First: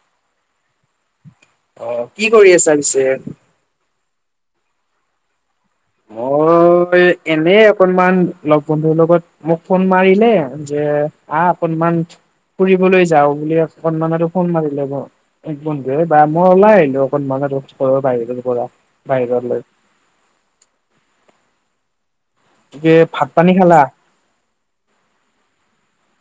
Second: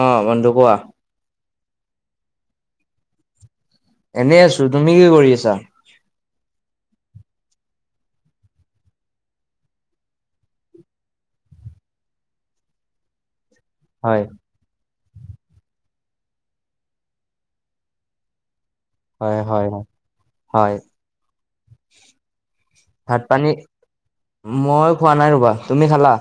অঁ বন্ধু কোৱা। অ কি কৰি আছা পিছে। এনেই আছো তুমি কি কৰি আছা। এনেই অকনমান লগ বন্ধুৰ লগত। মোক ফোন মাৰিলে যে আহ অকনমান ফুৰিবলৈ যাওঁ বুলি। হয় অকমানতো ফোন মাৰিলে ন। এক বন্ধ মই ওলাই আহিলো অকণমান বাহিৰৰ পৰা। হয়- বাহিৰলৈ হয় -হয়- হয়- ভাত পানী। মই খোৱা নাই ৰবা তুমি খালা।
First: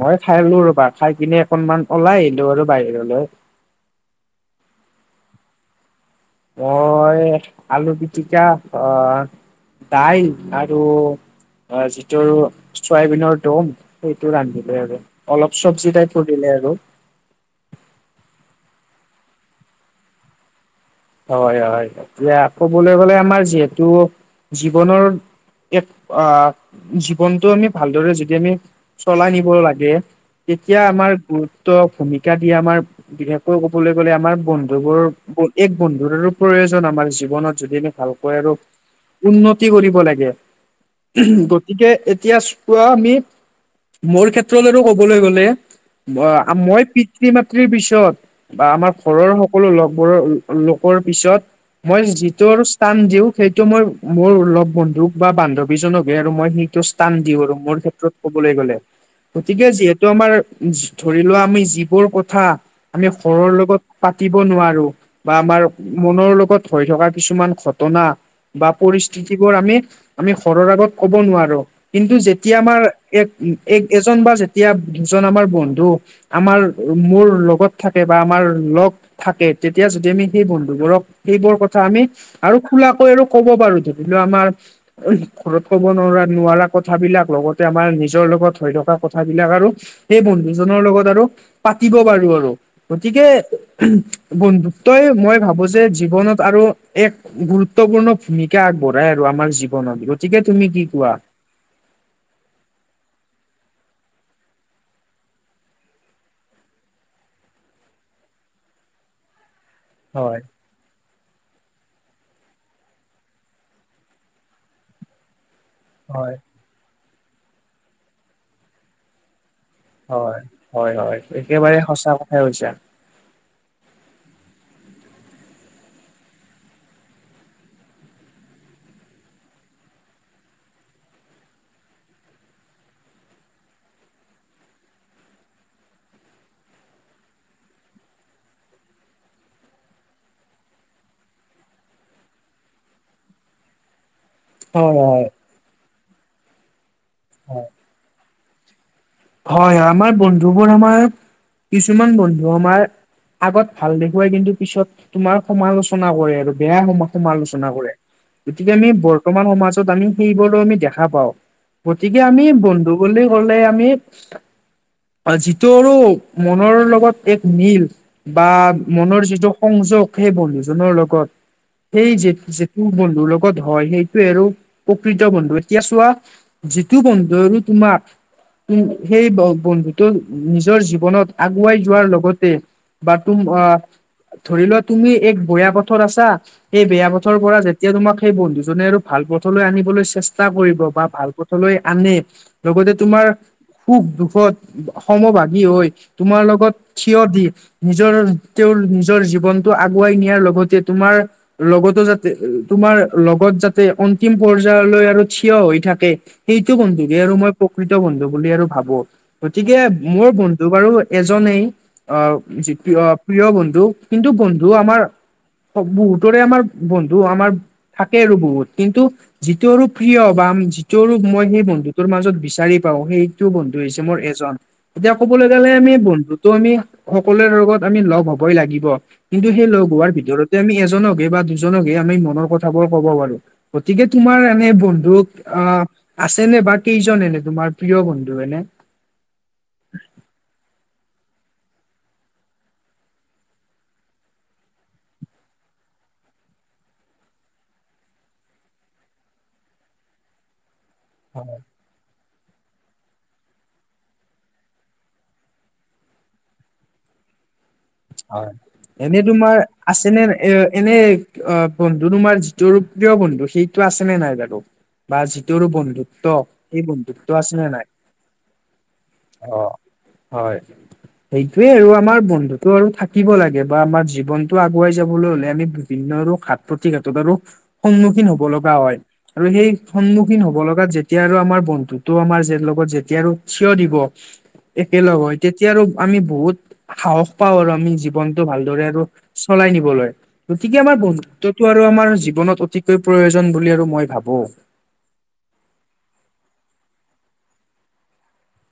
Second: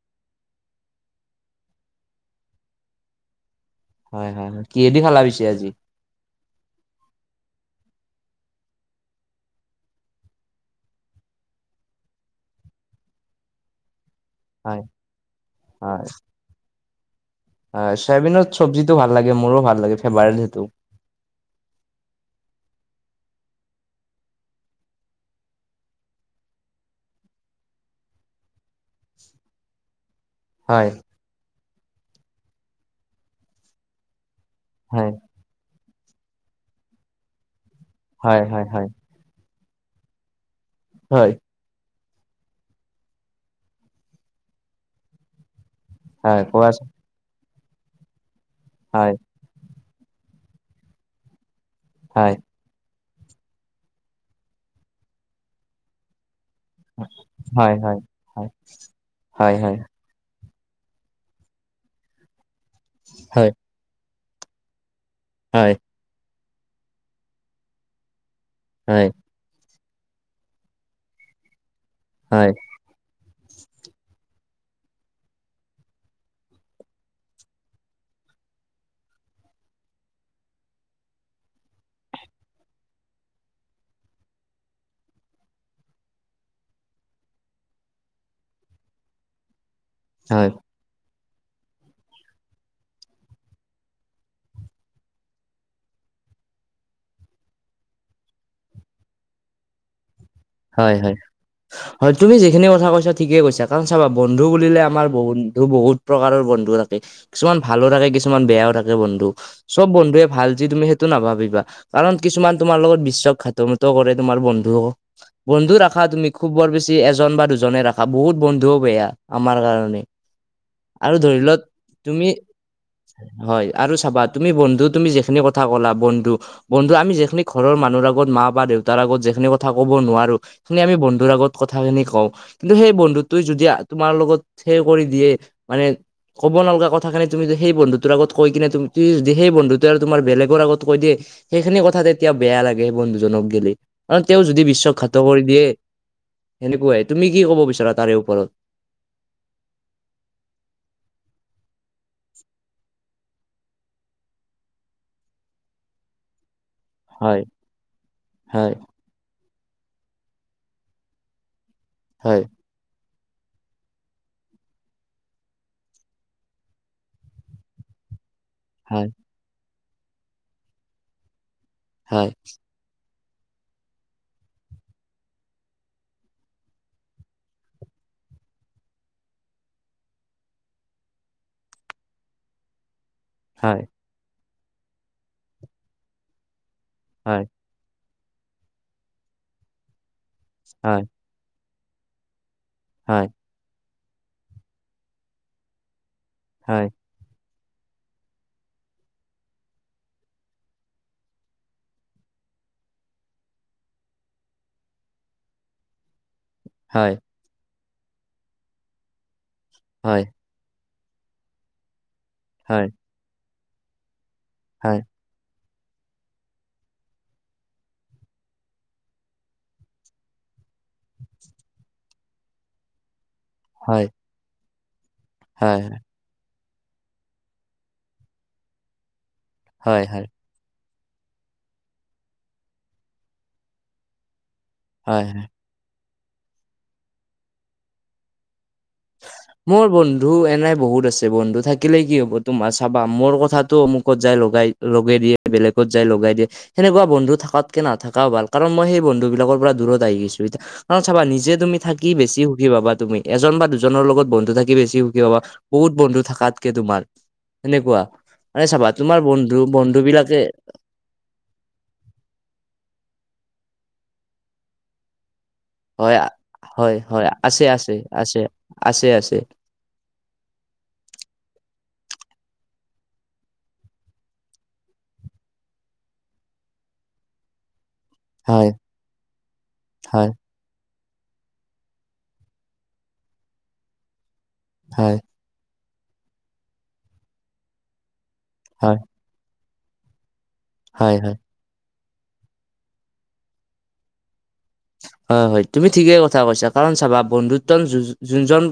মই খাইলো ৰবা খাই কিনে অকনমান ওলাই আহিলো আৰু বাহিৰলৈ হয় -হয় -হয়- কি দি খালা বিছে আজি। অ আলু পিটিকা অ। দাইল আৰু যিটো চয়াবিনৰ দম। সেইটো ৰান্ধিলে হয় আৰু অলপ হয় চব্জি তাইপৰ দিলে আৰু। হয় চয়াবিনত চব্জিতটোো ভাল লাগে মোৰো ভাল লাগে ফেভাৰট সেইটো। হয়- হয় -এতিয়া ক'বলৈ গ'লে আমাৰ যিহেতু জীৱনৰ। এক আ জীৱনটো আমি ভালদৰে যদি আমি চলাই নিব লাগে। তেতিয়া হয় আমাৰ গুৰুত্ব ভূমিকা দিয়া আমাৰ বিশেষকৈ কবলৈ গ'লে আমাৰ বন্ধু। বন্ধুবোৰ হয় এক বন্ধুৰো প্ৰয়োজন আমাৰ জীৱনত যদি আমি ভালকৈ হয় আৰু। হয় হয় উন্নতি কৰিব লাগে। হয় এতিয়া এতিয়া চোৱা আমি মোৰ ক্ষেত্ৰলৈতো ক'বলৈ গ'লে। হয় অ মই কোৱাচোন পিতৃ -মাতৃৰ পিছত বা আমাৰ হয় ঘৰৰ সকলো লগৰ। লোকৰ পিছত মই হয় যিটোৰ। টান দিওঁ সেইটো মই মোৰ অলপ বন্ধুক বা বান্ধৱীজনকে আৰু মই। টো স্থান দিওঁ আৰু হয় মোৰ হয় ক্ষেত্ৰত হয় ক'বলৈ গ'লে হয় গতিকে হয় যিহেতু। টো আমাৰ ধৰি লোৱা আমি যিবোৰ কথা আমি হয় শৰৰ লগত। পাতিব নোৱাৰো বা আমাৰ হয় মনৰ লগত হৈ থকা কিছুমান ঘটনা। বা হয় পৰিস্থিতিবোৰ আমি আমি ঘৰৰ আগত ক'ব নোৱাৰো কিন্তু হয় যেতিয়া আমাৰ। এক এক এজন বা যেতিয়া দুজন আমাৰ বন্ধু। আমাৰ মোৰ লগত থাকে বা আমাৰ লগ থাকে তেতিয়া। আমি সেই বন্ধুবোৰক সেইবোৰ কথা আমি আৰু খোলাকৈ আৰু কব পাৰো ধৰি লও আমাৰ। ঘৰত ক'ব নোৱাৰা-নোৱাৰা কথাবিলাক লগতে আমাৰ নিজৰ লগত হৈ থকা কথাবিলাক আৰু। সেই হয় বন্ধুজনৰ লগত আৰু পাতিব পাৰো আৰু গতিকে বন্ধু। তই মই ভাবো যে জীৱনত আৰু এক। গুৰুত্বপূৰ্ণ ভূমিকা আগবঢ়াই আৰু আমাৰ জীৱনত গ। হয় হয়। হয়, তুমি যিখিনি কথা কৈছা ঠিকেই কৈছা কাৰণ চাবা বন্ধু বুলিলে আমাৰ বন্ধু বহুত প্ৰকাৰৰ বন্ধু থাকে। কিছুমান ভালো থাকে কিছুমান বেয়াও থাকে বন্ধু চব বন্ধুুৱে ভাল যি তুমি সে। টো নাভাবিবা কাৰণ কিছুমান তোমাৰ লগত বিশ্বাস ঘাত মত কৰে তোমাৰ বন্ধুক বন্ধু। ৰাখা তুমি খুব বৰ বেছি এজন বা দুজনে ৰাখা বহুত বন্ধুও বেয়া আমাৰ কাৰণে। হয়, হয়, আৰু হয়, ধৰি লোৱা একেবাৰে সঁচা তুমি কথাই কৈছা হয়, আৰু চাবা তুমি বন্ধু তুমি যিখিনি কথা ক'লা বন্ধু। বন্ধু আমি যিখিনি ঘৰৰ মানুহৰ আগত মা বা দেউতাৰ আগত যিখিনি কথা ক'ব নোৱাৰো। নে আমি বন্ধুৰ আগত কথাখিনি কওঁ। কিন্তু সেই বন্ধুটোৱে যদি তোমাৰ লগত সেই কৰি দিয়ে মানে ক'ব নালগা কথাখিনি তুমি যে সেই বন্ধুটোৰ আগ কৈ কিনে তুমি যদি সেই বন্ধুটোৱে আৰু তোমাৰ বেলেগৰ আগত কৈ দিয়ে সেইখিনি কথা তেতিয়া বেয়া লাগে বন্ধুজনক গেলি। কাৰ তেওঁ যদি হয় বিশ্বঘাত হয় কৰি দিয়ে সেনেকুৱাই, তুমি কি ক'ব বিচাৰা তাৰে ওপৰত? হয়, হয় আমাৰ বন্ধুবোৰ আমাৰ কিছুমান বন্ধু আমাৰ আগত ভাল দেখুৱাই কিন্তু পিছত তোমাৰ সমালোচনা কৰে আৰু। বেয়া সমা হয় সমালোচনা কৰে হয় গতিকে আমি বৰ বৰ্তমান সমাজত আমি সেইবোৰো আমি দেখা পাওঁ, গতিকে হয় আমি বন্ধু বুলি কলে আমি যিটো আৰু মনৰ লগত এক মিল বা হয় মনৰ যিটো সংযোগ সেই বন্ধুজনৰ লগত সেই হয় যে যে কোন বন্ধুৰ লগত হয় সেইটোৱে আৰু প্ৰকৃত বন্ধু, এতিয়া চোৱা যিটো বন্ধু আৰু তোমাক উ, সেই বন্ধুটো নিজৰ জীৱনত আগুৱাই যোৱাৰ লগতে বা, তুম অ, হয় ধৰি লোৱা তুমি এক বেয়া পথত আছা সেই বেয়া পথৰ হয় পৰা যে যেতিয়া তোমাক সেই বন্ধু জনে আৰু ভাল পথলৈ আনিবলৈ চেষ্টা কৰিব হয় বা ভাল পথলৈ আনে লগতে তোমাৰ হয় সুখ দুখত সমভাগী হৈ তোমাৰ লগত হয় থিয় দি নিজৰ তেওঁৰ নিজৰ জীৱনটো আগুৱাই নিয়াৰ লগতে তোমাৰ লগতো যাতে তোমাৰ লগত যাতে অন্তিম পৰ্যায়লৈ আৰু থিয় হৈ থাকে সেইটো হয়, বন্ধুহে আৰু মই প্ৰকৃত বন্ধু বুলি আৰু ভাবো, গতিকে হয়, মোৰ বন্ধু বাৰু এজনেই আহ, যি, হয়, প্ৰিয় প্ৰিয় বন্ধু কিন্তু বন্ধু হয়, আমাৰ বহুতৰে আমাৰ বন্ধু আমাৰ থাকে আৰু বহুত, কিন্তু যিটো আৰু প্ৰিয় বা ৰূপ মই সেই বন্ধুটোৰ মাজত বিচাৰি পাওঁ সেইটো বন্ধু হৈছে হয়, মোৰ এজন। এতিয়া কবলৈ গ'লে হয়, আমি বন্ধুটো আমি সকলোৰে লগত আমি লগ হবই লাগিব। কিন্তু সেই লগ হয়, হোৱাৰ হয়, ভিতৰত আমি এজনকহে বা দুজনকহে আমি মনৰ কথাবোৰ ক'ব পাৰো, গতিকে তোমাৰ এনেই বন বন্ধু হয়, হয়। অ, আছেনে বা কেইজন এনে তোমাৰ প্ৰিয় বন্ধু এনে? [inaudible] মোৰ বন্ধু এনেই বহুত আছে বন্ধু থাকিলে কি হ'ব তোমাৰ চাবা মোৰ কথাটো অমুকত যায় লগাই লগাই দিয়ে বেলেগত যায় লগাই দিয়ে সেনেকুৱা বন্ধু থাকাতকে নাথাকা ভাল কাৰণ মই সেই বন্ধু বিলাকৰ পৰা দূৰত আহি গিছো এতিয়া কাৰণ চাবা নিজে তুমি থাকি বেছি সুখী পাবা তুমি এজন বা দুজ জনৰ লগত বন্ধু থাকি বেছি সুখী পাবা বহুত বন্ধু থাকাতকে তোমাৰ। সেনেকুৱা। হয়, মানে চাবা এনে বন্ধু তোমাৰ বন্ধু আছে নে, বিলাকে এ, এনেই অ, বন্ধু তোমাৰ যিটো প্ৰিয় বন্ধু সেইটো আছে নে নাই বাৰু? বা যিটোৰ হয়, বন্ধুত্ব সেই হয়, হয়, বন্ধুত্ব আছে, আছেনে নাই? আছে, আছে, আছে, আছে, অঁ। হয় সেইটোৱে আৰু আমাৰ বন্ধুত্ব টো আৰু থাকিব লাগে বা আমাৰ জীৱনটো আগুৱাই যাবলৈ হলে আমি বিভিন্ন আৰু ঘাত প্ৰতিঘাতত আৰু সন্মুখীন হ'ব লগা হয়, আৰু সেই হয়। সন্মুখীন হ'ব লগা যে তেতিয়া আৰু আমাৰ বন্ধুটো আমাৰ যে লগত যেতিয়া আৰু থিয় দিব হয়, একেলগ হৈ তেতিয়া আৰু আমি বহুত সাহস পাওঁ আৰু আমি জীৱনটো ভালদৰে হয়, আৰু চলাই নিবলৈ, গতিকে আমাৰ হয়, হয়, বন্ধুত্ব টো আৰু আমাৰ জীৱনত অতিকৈ প্ৰয়োজন বুলি আৰু মই ভাবো। হয় হয় তুমি ঠিকেই কথা কৈছা, কাৰণ চাবা বন্ধুত্ব য যোনজন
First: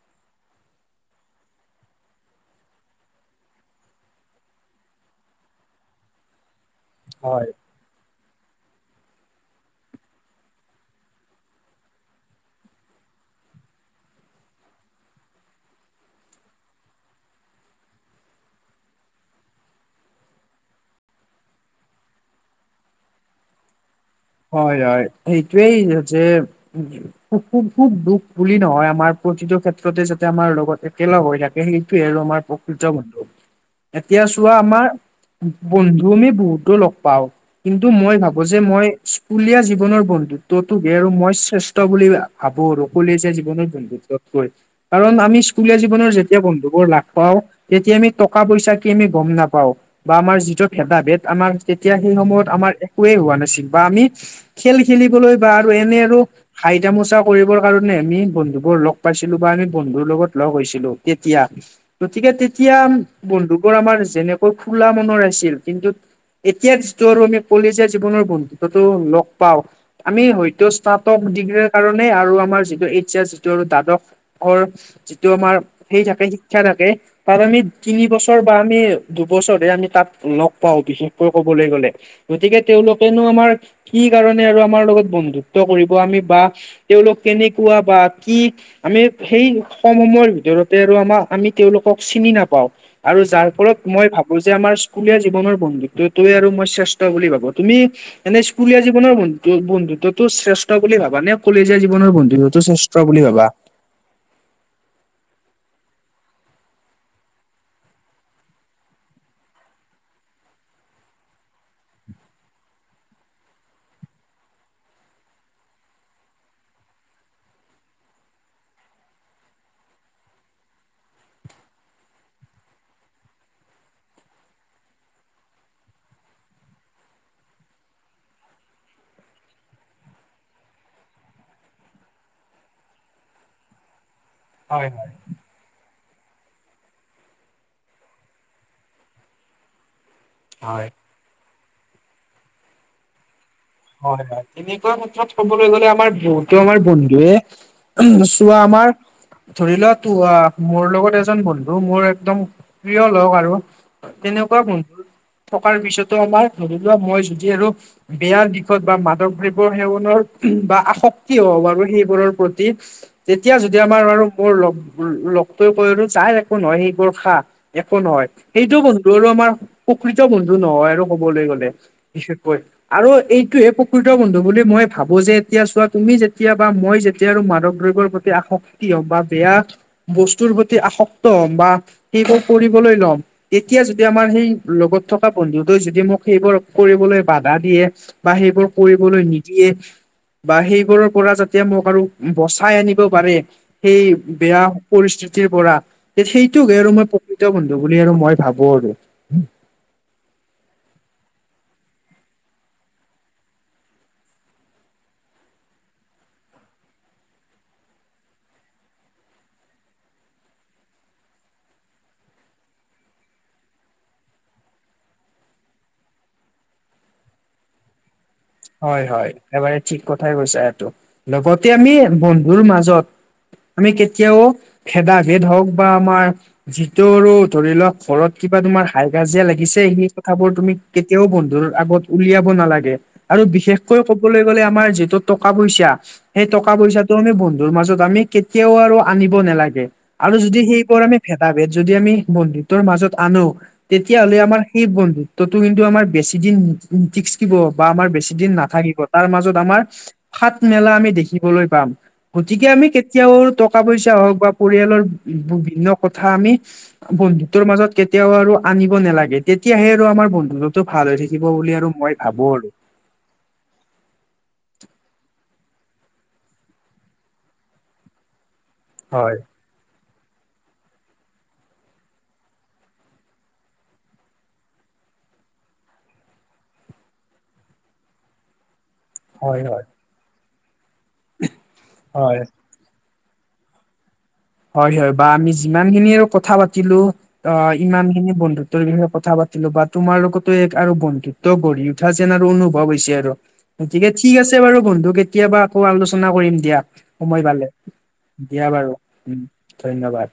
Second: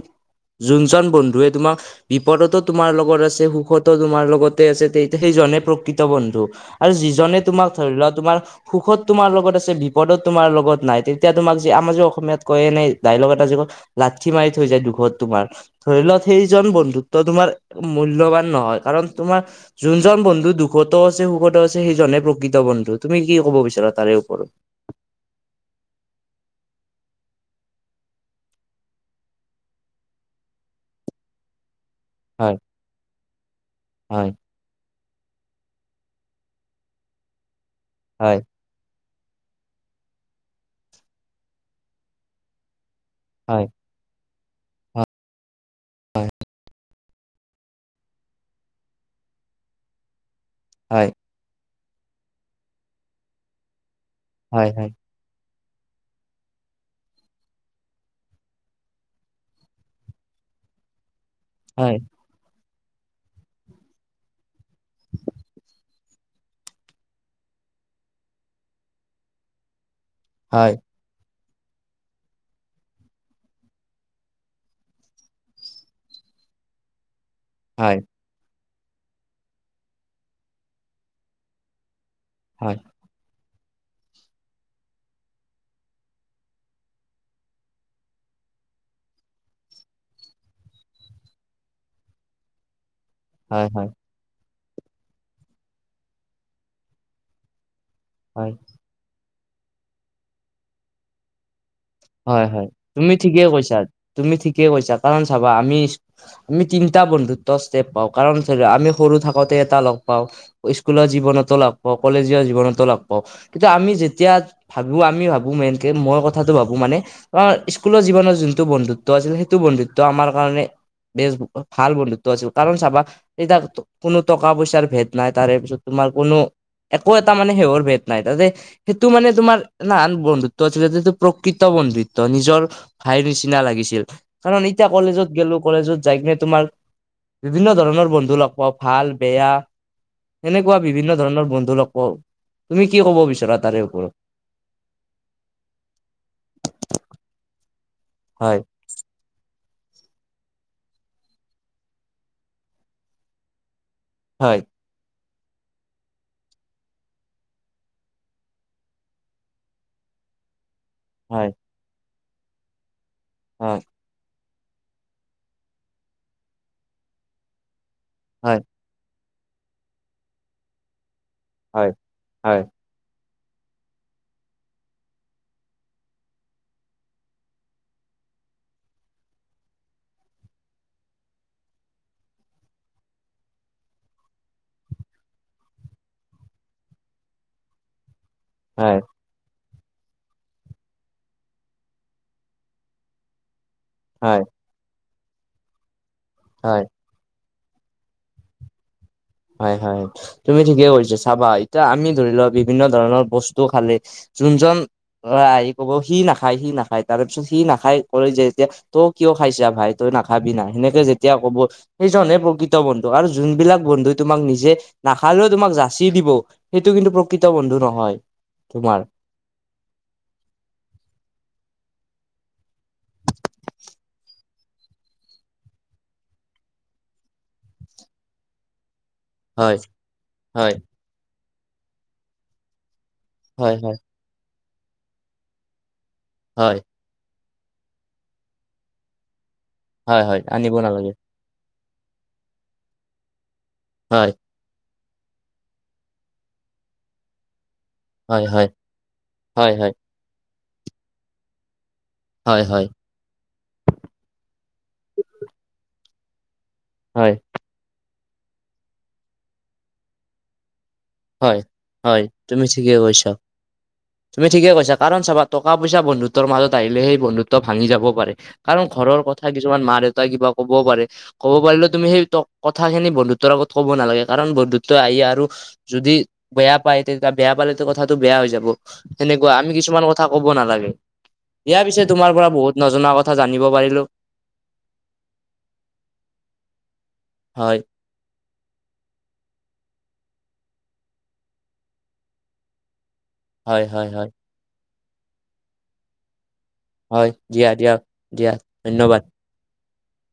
যোনজন বন্ধুৱে তোমাক বিপদতো তোমাৰ লগত আছে সুখতো তোমাৰ লগতে আছে তে সেইজনে প্ৰকৃত বন্ধু। আৰু যিজনে হয়। তোমাক ধৰি লোৱা তোমাৰ সুখত তোমাৰ লগত আছে বিপদত তোমাৰ লগত- নাই তেতিয়া তোমাক যে আমাৰ যে অসমীয়াত কয় এনে ডাইলগ এটা যে কয় লাঠি মাৰি থৈ যায় দুখত তোমাৰ- ধৰি লও সেইজন বন্ধুত্ব তোমাৰ মূল্যৱান নহয়, কাৰণ তোমাৰ- যোনজন বন্ধু দুখতো আছে সুখতো আছে সেইজনেে প্ৰকৃত বন্ধু। তুমি কি ক'ব বিচাৰা তাৰে ওপৰত? হয় হয়, সেইটোৱেই যে- সু সু সুখ দুখ বুলি নহয় আমাৰ প্ৰতিটো ক্ষেত্ৰতে যাতে আমাৰ লগতে- একেলগ হৈ থাকে সেইটোৱে আৰু আমাৰ হয় প্ৰকৃত বন্ধু। এতিয়া চোৱা- আমাৰ বন্ধু আমি বহুতো লগ পাওঁ, কিন্তু মই ভাবো যে মই- কুলীয়া জীৱনৰ বন্ধুত্বটো বে আৰু মই শ্ৰেষ্ঠ বুলি ভাবো আৰু কলেজীয়া জীৱনৰ বন্ধুত্ব- কাৰণ, আমি স্কুলীয়া জীৱনৰ যেতিয়া বন্ধুবোৰ লাগ পাওঁ- তেতিয়া আমি টকা পইচা কি আমি গম নাপাওঁ, বা আমাৰ যিটো ভেদা ভেদ আমাৰ- তেতিয়া সেই সময়ত আমাৰ একোৱেই হোৱা নাছিল বা আমি খেল খেলিবলৈ বা আৰু এনে আৰু- হাইটামোচা কৰিবৰ কাৰণে আমি বন্ধু বোৰ লগ পাইছিলো বা আমি বন্ধুৰ লগত লগ হৈছিলো তেতিয়া। গতিকে, তেতিয়া বন্ধুবোৰ আমাৰ যেনেকৈ খোলা মনৰ আছিল, কিন্তু- এতিয়া যিটো আৰু আমি কলেজীয়া জীৱনৰ বন্ধুত্বটো লগ পাওঁ, আমি হয়তো ষ্টাপ- টপ ডিগ্ৰীৰ কাৰণে আৰু আমাৰ যিটো এইচ এচ যিটো আৰু দ্বাদশৰ- যিটো আমাৰ সেই থাকে শিক্ষা থাকে, তাত আমি তিনি বছ- ছৰ বা আমি দুবছৰে আমি তাত লগ পাওঁ বিশেষকৈ কবলৈ গলে, গতিকে তেওঁলোক- কেনো আমাৰ কি কাৰণে আৰু আমাৰ লগত বন্ধুত্ব কৰিব আমি বা- তেওঁলোক কেনেকুৱা বা কি? আমি সেই কম সময়ৰ ভিতৰতে আৰু আমাৰ আমি তেওঁলোকক চিনি নাপাওঁ। আৰু যাৰ ফলত মই ভাব- যে আমাৰ স্কুলীয়া জীৱনৰ বন্ধুত টোয়ে আৰু মই শ্ৰেষ্ঠ বুলি ভাবো। তুমি- এনেই স্কুলীয়া জীৱনৰ বন্ধু বন্ধুত্বটো শ্ৰেষ্ঠ বুলি ভাবা নে? কলেজীয়া জীৱনৰ হয় বন্ধুতটো হয় শ্ৰেষ্ঠ তুমি বুলি ঠিকেই ভাবা। কৈছা তুমি ঠিকে কৈছা। কাৰণ চাবা আমি- আমি তিনিটা বন্ধুত্বৰ ষ্টেপ পাওঁ কাৰণ ধৰি লোৱা আমি সৰু থাকোতে এটা লগ পাওঁ, - স্কুলৰ জীৱনতো লাগ পাওঁ, কলেজীয়া জীৱনতো লাগ পাওঁ, - কিন্তু আমি যেতিয়া ভাবো আমি ভাবো মেইনকে, মই কথাটো ভাব- বো মানে কাৰণ স্কুলৰ জীৱনৰ যোনটো বন্ধুত্ব আছিল সেইটো বন্ধুত্ব আমাৰ কাৰণে- বেছ ভাল বন্ধুত্ব আছিল, কাৰণ চাবা- তেতিয়া কোনো টকা পইচাৰ ভেদ নাই, তাৰে পিছত তোমাৰ কোনো- একো এটা মানে শেহৰ ভেদ নাই, তাতে সেইটো মানে তোমাৰ নান বন্ধুত্ব আছিলে যিটো প্ৰ- কৃত্ব বন্ধোত্ব নিজৰ ভাইৰ নিচিনা লাগিছিল, কাৰণ এতিয়া হয় হয় কলেজত গলো কলেজত যাই কিনে- তোমাৰ বিভিন্ন ধৰণৰ বন্ধু লগ পাওঁ, ভাল বেয়া এনেকুৱা হয়। বিভিন্ন- ধৰনৰ বন্ধু লগ পাওঁ, তুমি কি ক'ব বিচাৰা তাৰে- ওপৰত হয় হয়, তেনেকুৱা ক্ষেত্ৰত কবলে গলে আমাৰ বহুতো আমাৰ বন্ধুৱে- উম' চোৱা হয় আমাৰ- ধৰি লোৱা, তো আহ মোৰ লগত এজন বন্ধু মোৰ একদম প্ৰিয় লগ আৰু- তেনেকুৱা হয় বন্ধু থকাৰ পিছতো আমাৰ ধৰি লোৱা মই যদি আৰু বেয়া দি- বা মাদক দ্ৰব্য সেৱনৰ বা আসক্তি হয় হব পাৰো সেইবোৰৰ প্ৰতি- তেতিয়া হয় যেতিয়া আমাৰ আৰু- মোৰ লগ লগটোৱে কলে নহয় যা একো নহয় এইবোৰ খা একো নহয়, - হয় সেইটো বন্ধু আৰু আমাৰ প্ৰকৃত বন্ধু নহয় আৰু কবলৈ গলে হয় বিশেষকৈ। হয় আৰু এই টোহে প্ৰকৃত বন্ধু বুলি মই ভাবো যে এতিয়া চোৱা তুমি যেতিয়া বা মই যেতিয়া আৰু মাদক দ্ৰব্যৰ প্ৰতি আস ক্তি হ'ম বা বেয়া বস্তুৰ প্ৰতি আসক্ত হ'ম বা সেইবোৰ কৰিবলৈ ল'ম তেতিয়া যদি আমাৰ সেই লগত থকা বন্ধুটোৱে যদি মোক সেইবোৰ কৰিবলৈ বাধা দিয়ে বা সেইবোৰ হয় কৰিবলৈ নি দিয়ে বা সেইবোৰৰ পৰা যাতে মোক আৰু বচাই আনিব পাৰে সেই হয় বেয়া পৰিস্থিতিৰ পৰা সেইটোকহে হয় আৰু মই প্ৰ কৃত বন্ধু বুলি আৰু মই ভাবো আৰু হয় হয় তুমি ঠিকেই কৰিছা চাবা এতিয়া আমি ধৰি লোৱা বিভিন্ন ধৰণৰ বস্তু খালে যোনজন অ আহি কব সি নাখায় সি নাখায় তাৰে পিছত সি নাখায় কৰে যে যেতিয়া তই কিয় খাইছা ভাই তই নাখাবি না সেনেকে যেতিয়া কব সেইজনহে প্ৰকৃত বন্ধু আৰু যোনবিলাক বন্ধু তোমাক নিজে নাখালেও তোমাক যাচি দিব সেইটো কিন্তু প্ৰকৃত বন্ধু নহয় তোমাৰ হয় হয় একেবাৰে ঠিক কথাই কৈছা এইটো লগতে আমি বন্ধুৰ মাজত আমি কেতিয়াও ভেদা ভেদ হওক বা আমাৰ যিটো আৰু ধৰি লোৱা ঘৰত কিবা তোমাৰ হাই কাজিয়া হয় লাগিছে সেই কথাবোৰ তুমি হয় কেতিয়াও বন্ধুৰ আগত উলিয়াব নালাগে। আৰু হয় হয় বিশেষকৈ ক'বলৈ গলে আমাৰ যিটো টকা পইছা সেই টকা হয় পইছা টো আমি বন্ধুৰ মাজত আমি কেতিয়াও আৰু আনিব নালাগে হয় আৰু হয় যদি আনিব সেইবোৰ নালাগে আমি ভেদ ভেদা-ভেদ যদি আমি বন্ধুত্বৰ মাজত আনো তেতিয়া হয় হ'লে আমাৰ সেই বন্ধু ত্বতো কিন্তু আমাৰ বেছি দিন নিটিকব বা আমাৰ বেছি হয় দিন হয় নাথাকিব তাৰ মাজত হয় আমাৰ হয় ফাট মেলা আমি দেখিবলৈ পাম হয় গতিকে হয় আমি কে কেতিয়াও টকা পইচা হওক বা পৰিয়ালৰ বিভিন্ন কথা আমি হয় বন্ধুতৰ মাজত কে তিয়াও আৰু আনিব নালাগে তেতিয়াহে আৰু আমাৰ বন্ধুত্বতো ভাল হৈ থা হয় হয় তুমি ঠিকে কৈছা তুমি ঠিকে কৈছা কাৰণ চাবা টকা পইছা বন্ধুত্বৰ মাজত আহিলে সেই বন্ধুত্ব ভাঙি যাব পাৰে কাৰণ ঘৰৰ হয় কথা কিছুমান মা দেউতাই কিবা ক'বও পাৰে ক'ব পাৰিলেও তুমি সেই কথাখিনি বন্ধুত্বৰ আগত ক'ব নালাগে কাৰণ বন্ধুত্ব আহি আৰু যদি বেয়া পায় তেতিয়া বেয়া পালেতো কথাটো বেয়া হৈ যাব সেনেকোৱা হয় আমি হয় কিছুমান ক থা কব নালাগে দিয়া পিছে তোমাৰ হয় পৰা বহুত নজনা কথা জানিব পাৰিলো হয় হয় বা আমি যিমানখিনিও কথা পাতিলো অ হয় সিমানখিনি বন্ধু ত্বৰ বিষয়ে কথা পাতিলো বা তোমাৰ লগতো এক আৰু বন্ধুত্ব গঢ়ি উঠা যেন আৰু অনুভৱ হৈছে আৰু। হয় গতিকে হয় হয় ঠিক আছে বাৰু বন্ধু কেতিয়াবা আকৌ আলোচনা কৰিম দিয়া। হয় সময় পালে দিয়া দিয়া দিয়া বাৰু ধন্যবাদ উম ধন্যবাদ।